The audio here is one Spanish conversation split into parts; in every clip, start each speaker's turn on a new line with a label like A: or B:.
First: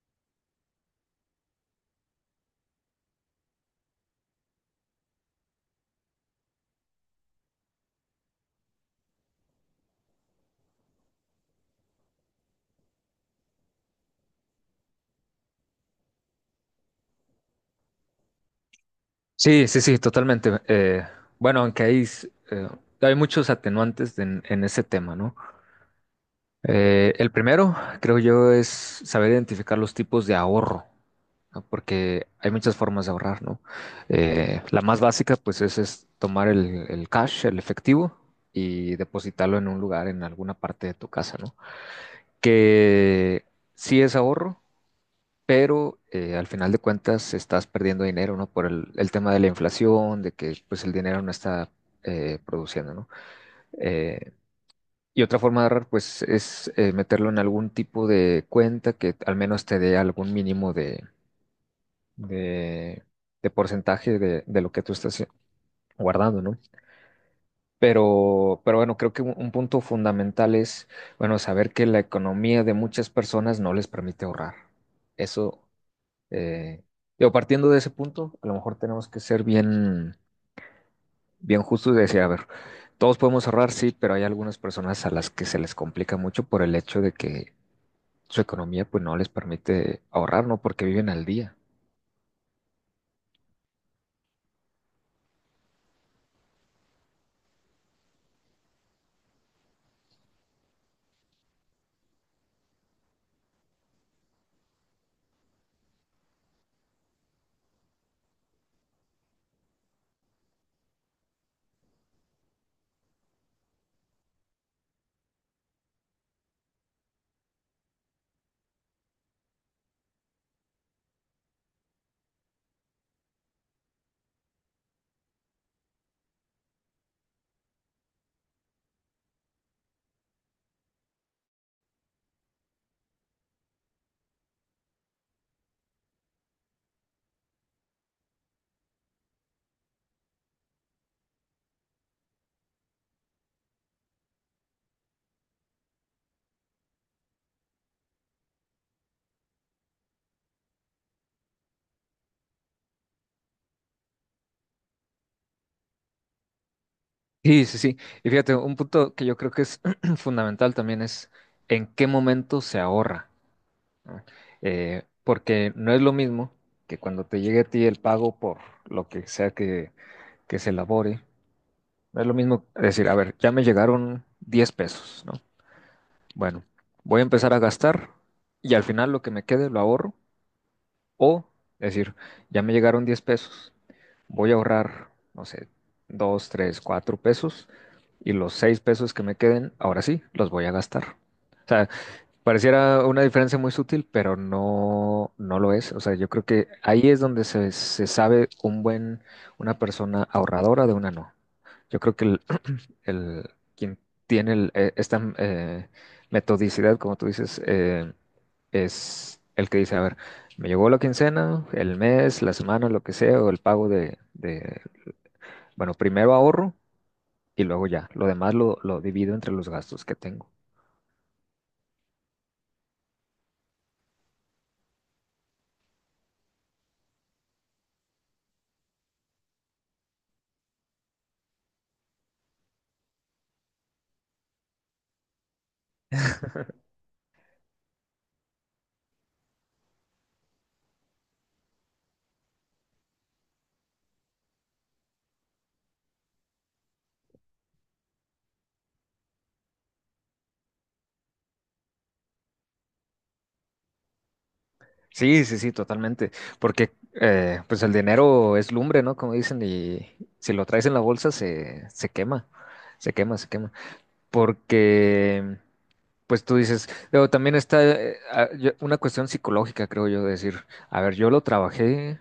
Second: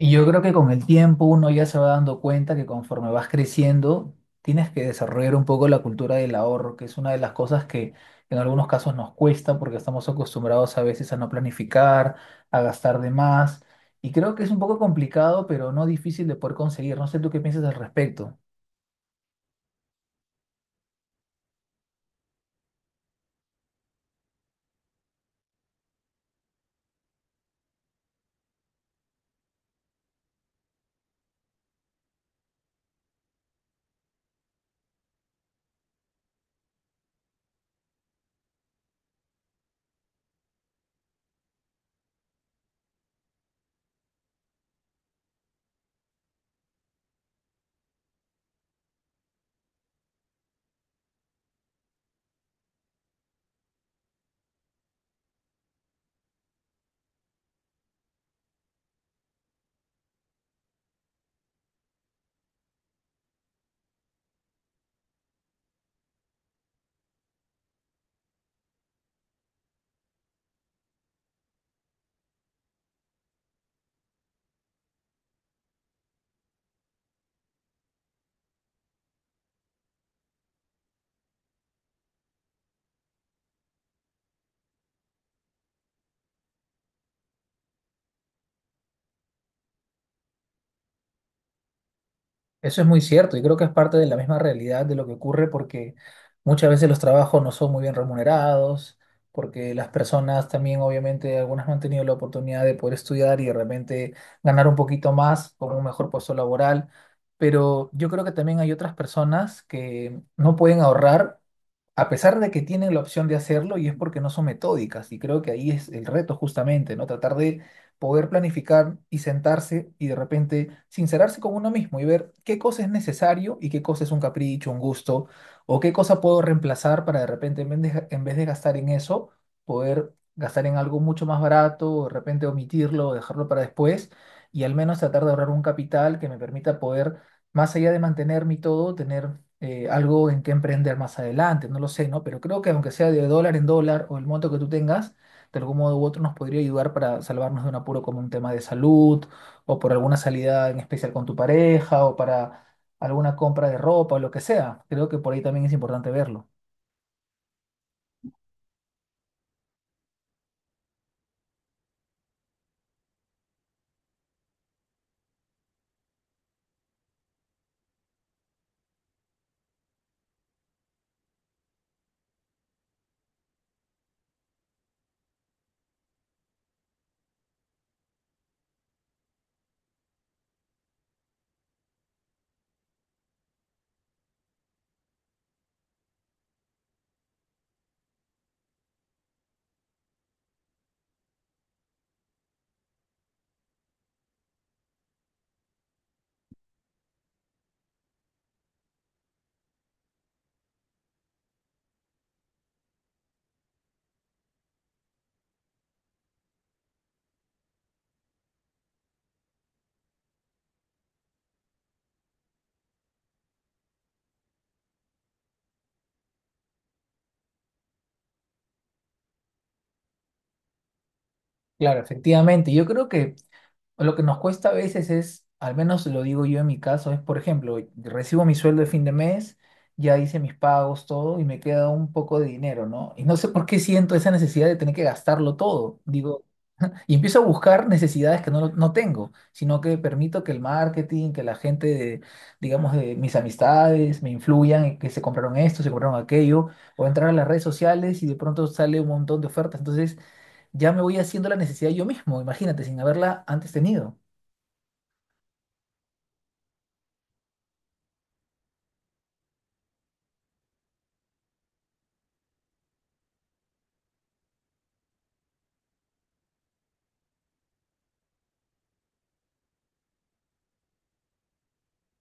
A: Y yo creo que con el tiempo uno ya se va dando cuenta que conforme vas creciendo, tienes que desarrollar un poco la cultura del ahorro, que es una de las cosas que en algunos casos nos cuesta porque estamos acostumbrados a veces a no planificar, a gastar de más. Y creo que es un poco complicado, pero no difícil de poder conseguir. No sé tú qué piensas al respecto.
B: Sí, sí, sí, totalmente. Bueno, aunque hay muchos atenuantes en ese tema, ¿no? El primero, creo yo, es saber identificar los tipos de ahorro, ¿no? Porque hay muchas formas de ahorrar, ¿no? La más básica, pues, es tomar el cash, el efectivo, y depositarlo en un lugar, en alguna parte de tu casa, ¿no? Que sí es ahorro, pero al final de cuentas estás perdiendo dinero, ¿no? Por el tema de la inflación, de que pues el dinero no está produciendo, ¿no? Eh, y otra forma de ahorrar, pues, es meterlo en algún tipo de cuenta que al menos te dé algún mínimo de, de porcentaje de lo que tú estás guardando, ¿no? Pero bueno, creo que un punto fundamental es, bueno, saber que la economía de muchas personas no les permite ahorrar. Eso. Eh, digo, partiendo de ese punto, a lo mejor tenemos que ser bien, bien justos y decir, a ver, todos podemos ahorrar, sí, pero hay algunas personas a las que se les complica mucho por el hecho de que su economía pues no les permite ahorrar, ¿no? Porque viven al día.
A: Eso es muy cierto y creo que es parte de la misma realidad de lo que ocurre porque muchas veces los trabajos no son muy bien remunerados, porque las personas también obviamente algunas no han tenido la oportunidad de poder estudiar y de repente ganar un poquito más con un mejor puesto laboral, pero yo creo que también hay otras personas que no pueden ahorrar a pesar de que tienen la opción de hacerlo y es porque no son metódicas y creo que ahí es el reto justamente, ¿no? Tratar de poder planificar y sentarse y de repente sincerarse con uno mismo y ver qué cosa es necesario y qué cosa es un capricho, un gusto, o qué cosa puedo reemplazar para de repente en vez de gastar en eso, poder gastar en algo mucho más barato, o de repente omitirlo, o dejarlo para después y al menos tratar de ahorrar un capital que me permita poder, más allá de mantener mi todo, tener algo en que emprender más adelante, no lo sé, ¿no? Pero creo que aunque sea de dólar en dólar o el monto que tú tengas, de algún modo u otro nos podría ayudar para salvarnos de un apuro como un tema de salud o por alguna salida en especial con tu pareja o para alguna compra de ropa o lo que sea. Creo que por ahí también es importante verlo.
B: Sí, sí, sí. Y fíjate, un punto que yo creo que es fundamental también es en qué momento se ahorra, ¿no? Porque no es lo mismo que cuando te llegue a ti el pago por lo que sea que se elabore. No es lo mismo decir, a ver, ya me llegaron 10 pesos, ¿no? Bueno, voy a empezar a gastar y al final lo que me quede lo ahorro. O decir, ya me llegaron 10 pesos, voy a ahorrar, no sé, 2 3 4 pesos y los 6 pesos que me queden, ahora sí, los voy a gastar. O sea, pareciera una diferencia muy sutil, pero no, no lo es. O sea, yo creo que ahí es donde se sabe una persona ahorradora de una no. Yo creo que el, quien tiene esta metodicidad, como tú dices, es el que dice, a ver, me llegó la quincena, el mes, la semana, lo que sea, o el pago bueno, primero ahorro y luego ya, lo demás lo divido entre los gastos que tengo.
A: Claro, efectivamente. Yo creo que lo que nos cuesta a veces es, al menos lo digo yo en mi caso, es, por ejemplo, recibo mi sueldo de fin de mes, ya hice mis pagos, todo, y me queda un poco de dinero, ¿no? Y no sé por qué siento esa necesidad de tener que gastarlo todo. Digo, y empiezo a buscar necesidades que no tengo, sino que permito que el marketing, que la gente de, digamos, de mis amistades me influyan, en que se compraron esto, se compraron aquello, o entrar a las redes sociales y de pronto sale un montón de ofertas. Entonces ya me voy haciendo la necesidad yo mismo, imagínate, sin haberla antes tenido.
B: Sí, sí, sí, totalmente, porque pues el dinero es lumbre, ¿no? Como dicen, y si lo traes en la bolsa se quema, se quema, se quema, porque. Pues tú dices, pero también está una cuestión psicológica, creo yo, de decir, a ver, yo lo trabajé,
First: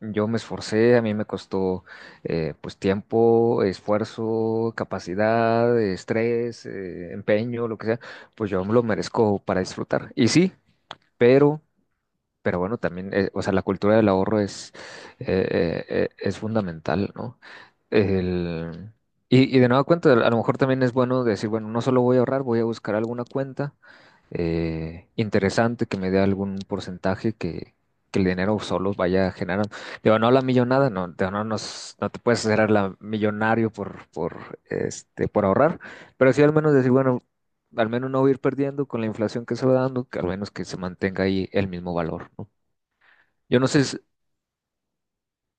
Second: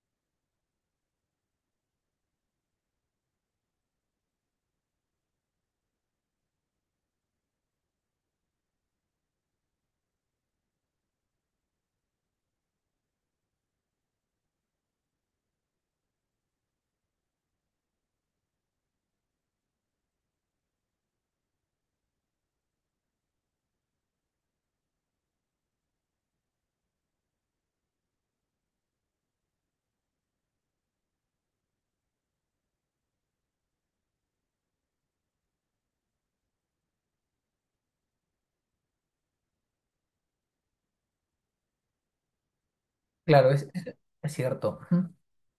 B: yo me esforcé, a mí me costó pues tiempo, esfuerzo, capacidad, estrés, empeño, lo que sea, pues yo me lo merezco para disfrutar. Y sí, pero, pero bueno, también, o sea, la cultura del ahorro es fundamental, ¿no? El, y de nueva cuenta, a lo mejor también es bueno decir, bueno, no solo voy a ahorrar, voy a buscar alguna cuenta interesante que me dé algún porcentaje que el dinero solo vaya generando. Digo, no la millonada, no, digo, no, no te puedes hacer la millonario por ahorrar, pero sí al menos decir, bueno, al menos no voy a ir perdiendo con la inflación que se va dando, que al menos que se mantenga ahí el mismo valor, ¿no?
A: Claro,
B: Yo no sé, si-
A: es cierto. Ujú.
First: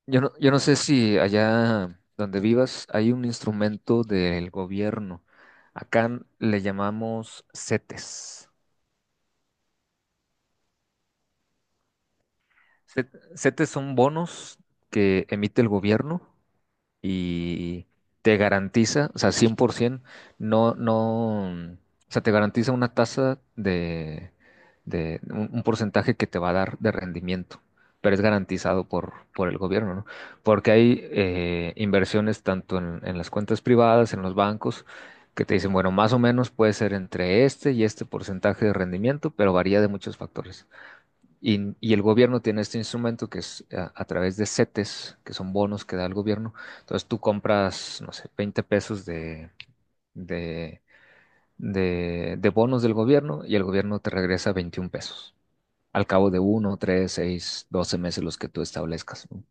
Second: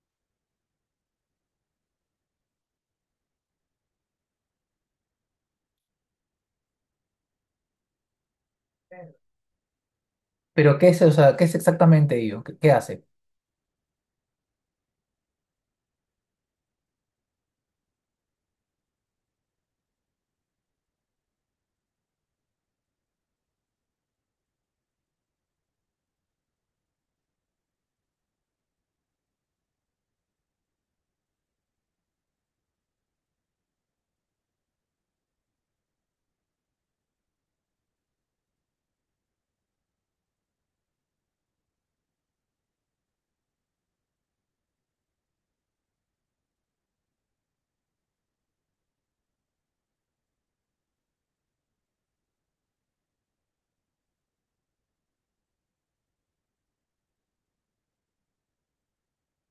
B: yo no sé si allá donde vivas hay un instrumento del gobierno. Acá le llamamos CETES.
A: Pero ¿qué es, o sea, qué es exactamente ello? ¿Qué, qué hace?
B: Set- CETES son bonos que emite el gobierno y te garantiza, o sea, 100%, no, no, o sea, te garantiza una tasa de un porcentaje que te va a dar de rendimiento, pero es garantizado por el gobierno, ¿no? Porque hay inversiones tanto en las cuentas privadas, en los bancos, que te dicen, bueno, más o menos puede ser entre este y este porcentaje de rendimiento, pero varía de muchos factores. Y el gobierno tiene este instrumento que es a través de CETES, que son bonos que da el gobierno. Entonces tú compras, no sé, 20 pesos de, de bonos del gobierno y el gobierno te regresa 21 pesos al cabo de 1, 3, 6, 12 meses los que tú establezcas, ¿no?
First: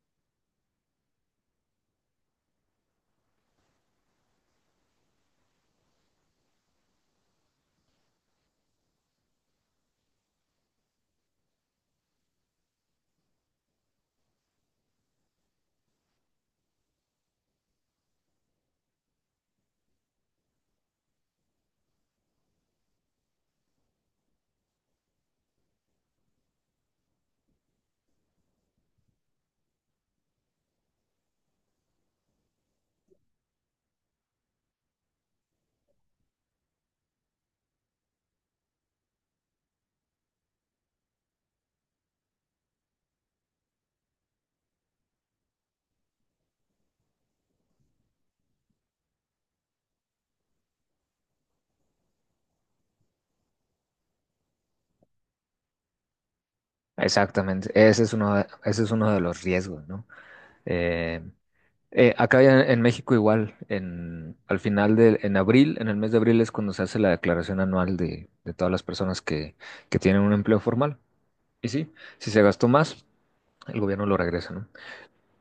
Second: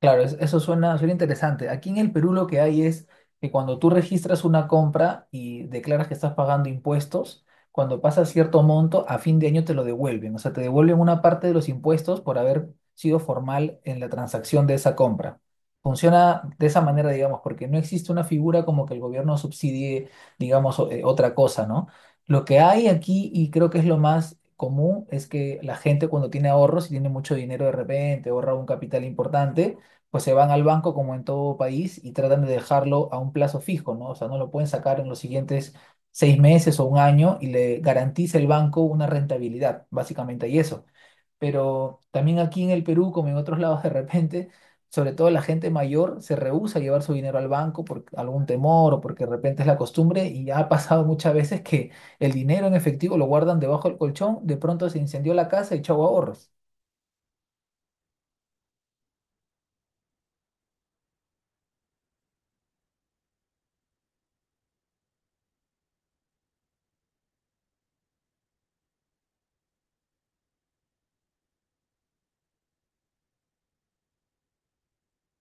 A: Claro, es- eso suena, suena interesante. Aquí en el Perú lo que hay es que cuando tú registras una compra y declaras que estás pagando impuestos, cuando pasa cierto monto, a fin de año te lo devuelven. O sea, te devuelven una parte de los impuestos por haber sido formal en la transacción de esa compra. Funciona de esa manera, digamos, porque no existe una figura como que el gobierno subsidie, digamos, o- otra cosa, ¿no? Lo que hay aquí, y creo que es lo más común, es que la gente cuando tiene ahorros y tiene mucho dinero de repente, ahorra un capital importante, pues se van al banco como en todo país y tratan de dejarlo a un plazo fijo, ¿no? O sea, no lo pueden sacar en los siguientes seis meses o un año y le garantiza el banco una rentabilidad, básicamente, y eso. Pero también aquí en el Perú, como en otros lados, de repente, sobre todo la gente mayor se rehúsa a llevar su dinero al banco por algún temor o porque de repente es la costumbre y ha pasado muchas veces que el dinero en efectivo lo guardan debajo del colchón, de pronto se incendió la casa y chau ahorros.
B: Exactamente, ese es uno de los riesgos, ¿no? Eh, acá ya en México igual, en, al final de, en abril, en el mes de abril es cuando se hace la declaración anual de todas las personas que tienen un empleo formal. Y sí, si se gastó más, el gobierno lo regresa, ¿no?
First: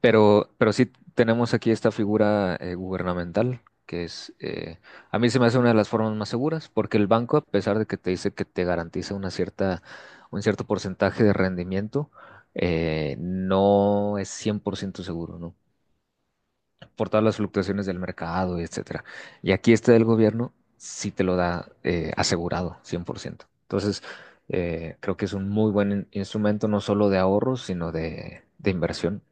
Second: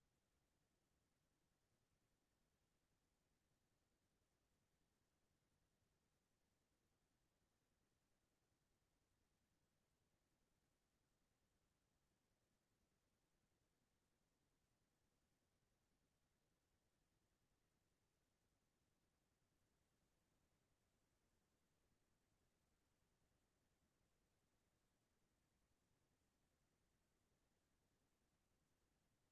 B: Pero sí tenemos aquí esta figura gubernamental, a mí se me hace una de las formas más seguras, porque el banco, a pesar de que te dice que te garantiza un cierto porcentaje de rendimiento, no es 100% seguro, ¿no? Por todas las fluctuaciones del mercado, etcétera. Y aquí este del gobierno sí te lo da asegurado, 100%. Entonces, creo que es un muy buen instrumento, no solo de ahorro, sino de inversión.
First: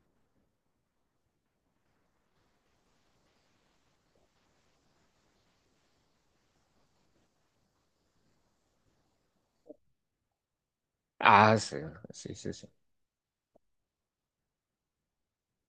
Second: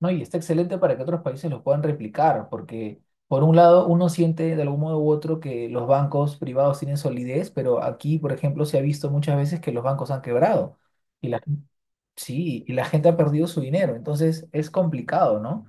A: No, y está excelente para que otros países lo puedan replicar, porque por un lado uno siente de algún modo u otro que los bancos privados tienen solidez, pero aquí, por ejemplo, se ha visto muchas veces que los bancos han quebrado y la
B: Ah,
A: gente.
B: sí, sí, sí,
A: Sí,
B: sí.
A: y la gente ha perdido su dinero, entonces es complicado, ¿no?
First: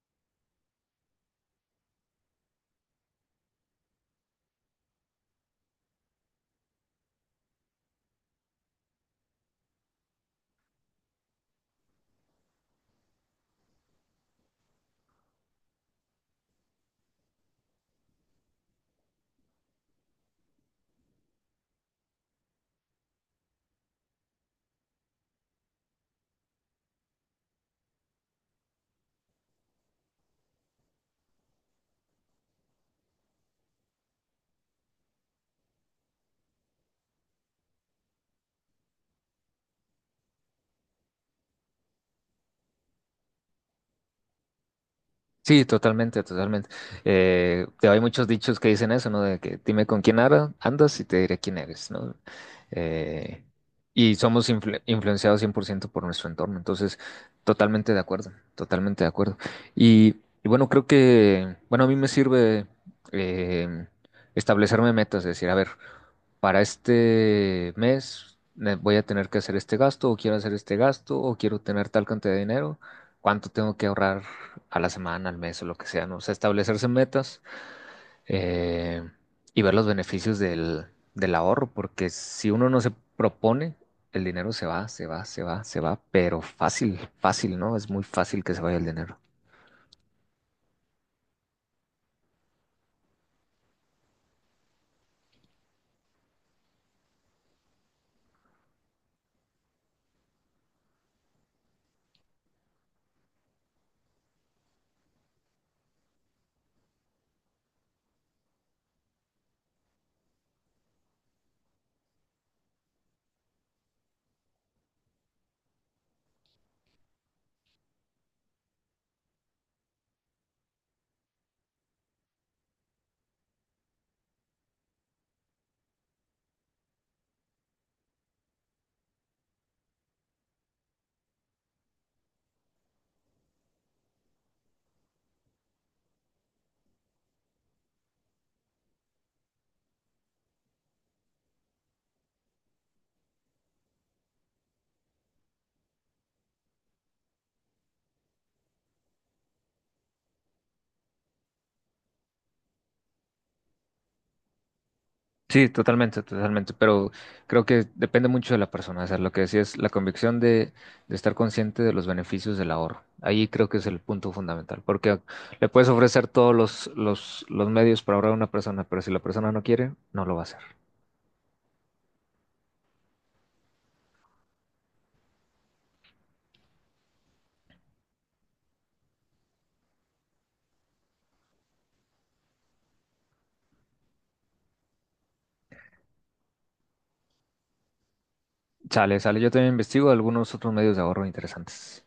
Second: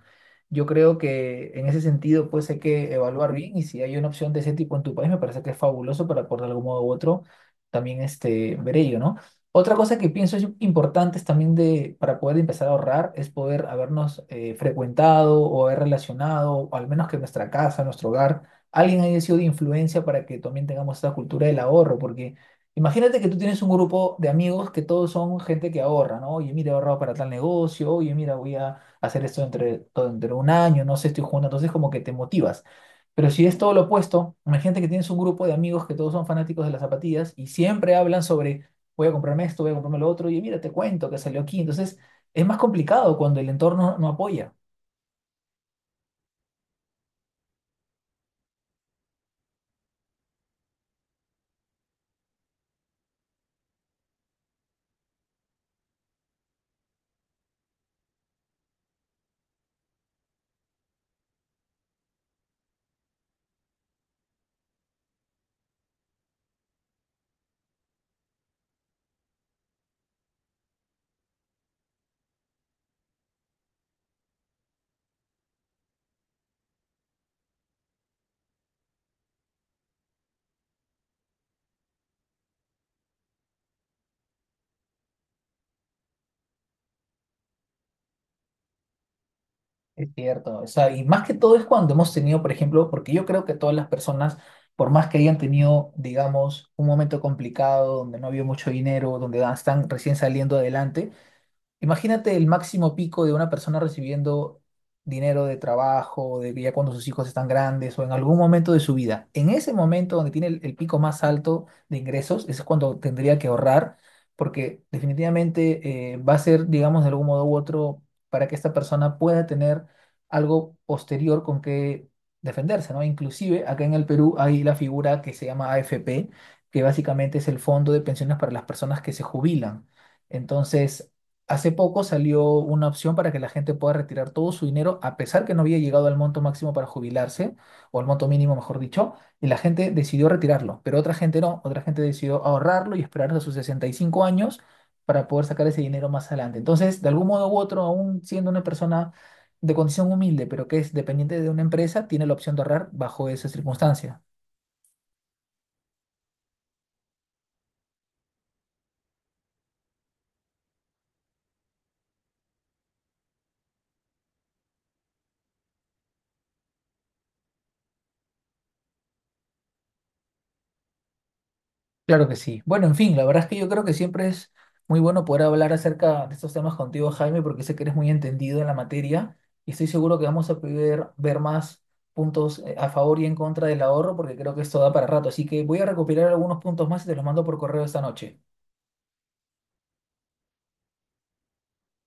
A: Yo creo que en ese sentido, pues hay que evaluar bien y si hay una opción de ese tipo en tu país, me parece que es fabuloso para por de algún modo u otro también este, ver ello, ¿no? Otra cosa que pienso es importante es también de, para poder empezar a ahorrar es poder habernos frecuentado o haber relacionado, o al menos que nuestra casa, nuestro hogar, alguien haya sido de influencia para que también tengamos esta cultura del ahorro, porque... Imagínate que tú tienes un grupo de amigos que todos son gente que ahorra, ¿no? Oye, mira, he ahorrado para tal negocio, oye, mira, voy a hacer esto entre, todo entre un año, no sé, estoy jugando, entonces como que te motivas. Pero si es todo lo opuesto, imagínate que tienes un grupo de amigos que todos son fanáticos de las zapatillas y siempre hablan sobre, voy a comprarme esto, voy a comprarme lo otro, y mira, te cuento que salió aquí. Entonces, es más complicado cuando el entorno no apoya.
B: Sí, totalmente, totalmente. Hay muchos dichos que dicen eso, ¿no? De que dime con quién andas y te diré quién eres, ¿no? Eh, y somos influenciados 100% por ciento por nuestro entorno, entonces totalmente de acuerdo, totalmente de acuerdo. Y, y bueno, creo que, bueno, a mí me sirve eh, establecerme metas, decir, a ver, para este mes me voy a tener que hacer este gasto, o quiero hacer este gasto, o quiero tener tal cantidad de dinero, cuánto tengo que ahorrar a la semana, al mes o lo que sea, ¿no? O sea, establecerse metas eh, y ver los beneficios del ahorro, porque si uno no se propone, el dinero se va, se va, se va, se va, pero fácil, fácil, ¿no? Es muy fácil que se vaya el dinero.
A: Es cierto, o sea, y más que todo es cuando hemos tenido, por ejemplo, porque yo creo que todas las personas, por más que hayan tenido, digamos, un momento complicado donde no había mucho dinero, donde están recién saliendo adelante. Imagínate el máximo pico de una persona recibiendo dinero de trabajo, de ya cuando sus hijos están grandes o en algún momento de su vida. En ese momento donde tiene el pico más alto de ingresos, ese es cuando tendría que ahorrar, porque definitivamente va a ser, digamos, de algún modo u otro, para que esta persona pueda tener algo posterior con que defenderse, ¿no? Inclusive acá en el Perú hay la figura que se llama AFP, que básicamente es el Fondo de Pensiones para las Personas que se Jubilan. Entonces, hace poco salió una opción para que la gente pueda retirar todo su dinero, a pesar que no había llegado al monto máximo para jubilarse, o al monto mínimo, mejor dicho, y la gente decidió retirarlo, pero otra gente no, otra gente decidió ahorrarlo y esperar hasta sus 65 años para poder sacar ese dinero más adelante. Entonces, de algún modo u otro, aún siendo una persona de condición humilde, pero que es dependiente de una empresa, tiene la opción de ahorrar bajo esa circunstancia.
B: Sí, totalmente, totalmente, pero creo que depende mucho de la persona, o sea, lo que decía es la convicción de estar consciente de los beneficios del ahorro. Ahí creo que es el punto fundamental, porque le puedes ofrecer todos los medios para ahorrar a una persona, pero si la persona no quiere, no lo va a hacer.
A: Claro que sí. Bueno, en fin, la verdad es que yo creo que siempre es muy bueno poder hablar acerca de estos temas contigo, Jaime, porque sé que eres muy entendido en la materia y estoy seguro que vamos a poder ver más puntos a favor y en contra del ahorro, porque creo que esto da para rato. Así que voy a recopilar algunos puntos más y te los mando por correo esta noche.
B: Sale, sale, yo también investigo algunos otros medios de ahorro interesantes.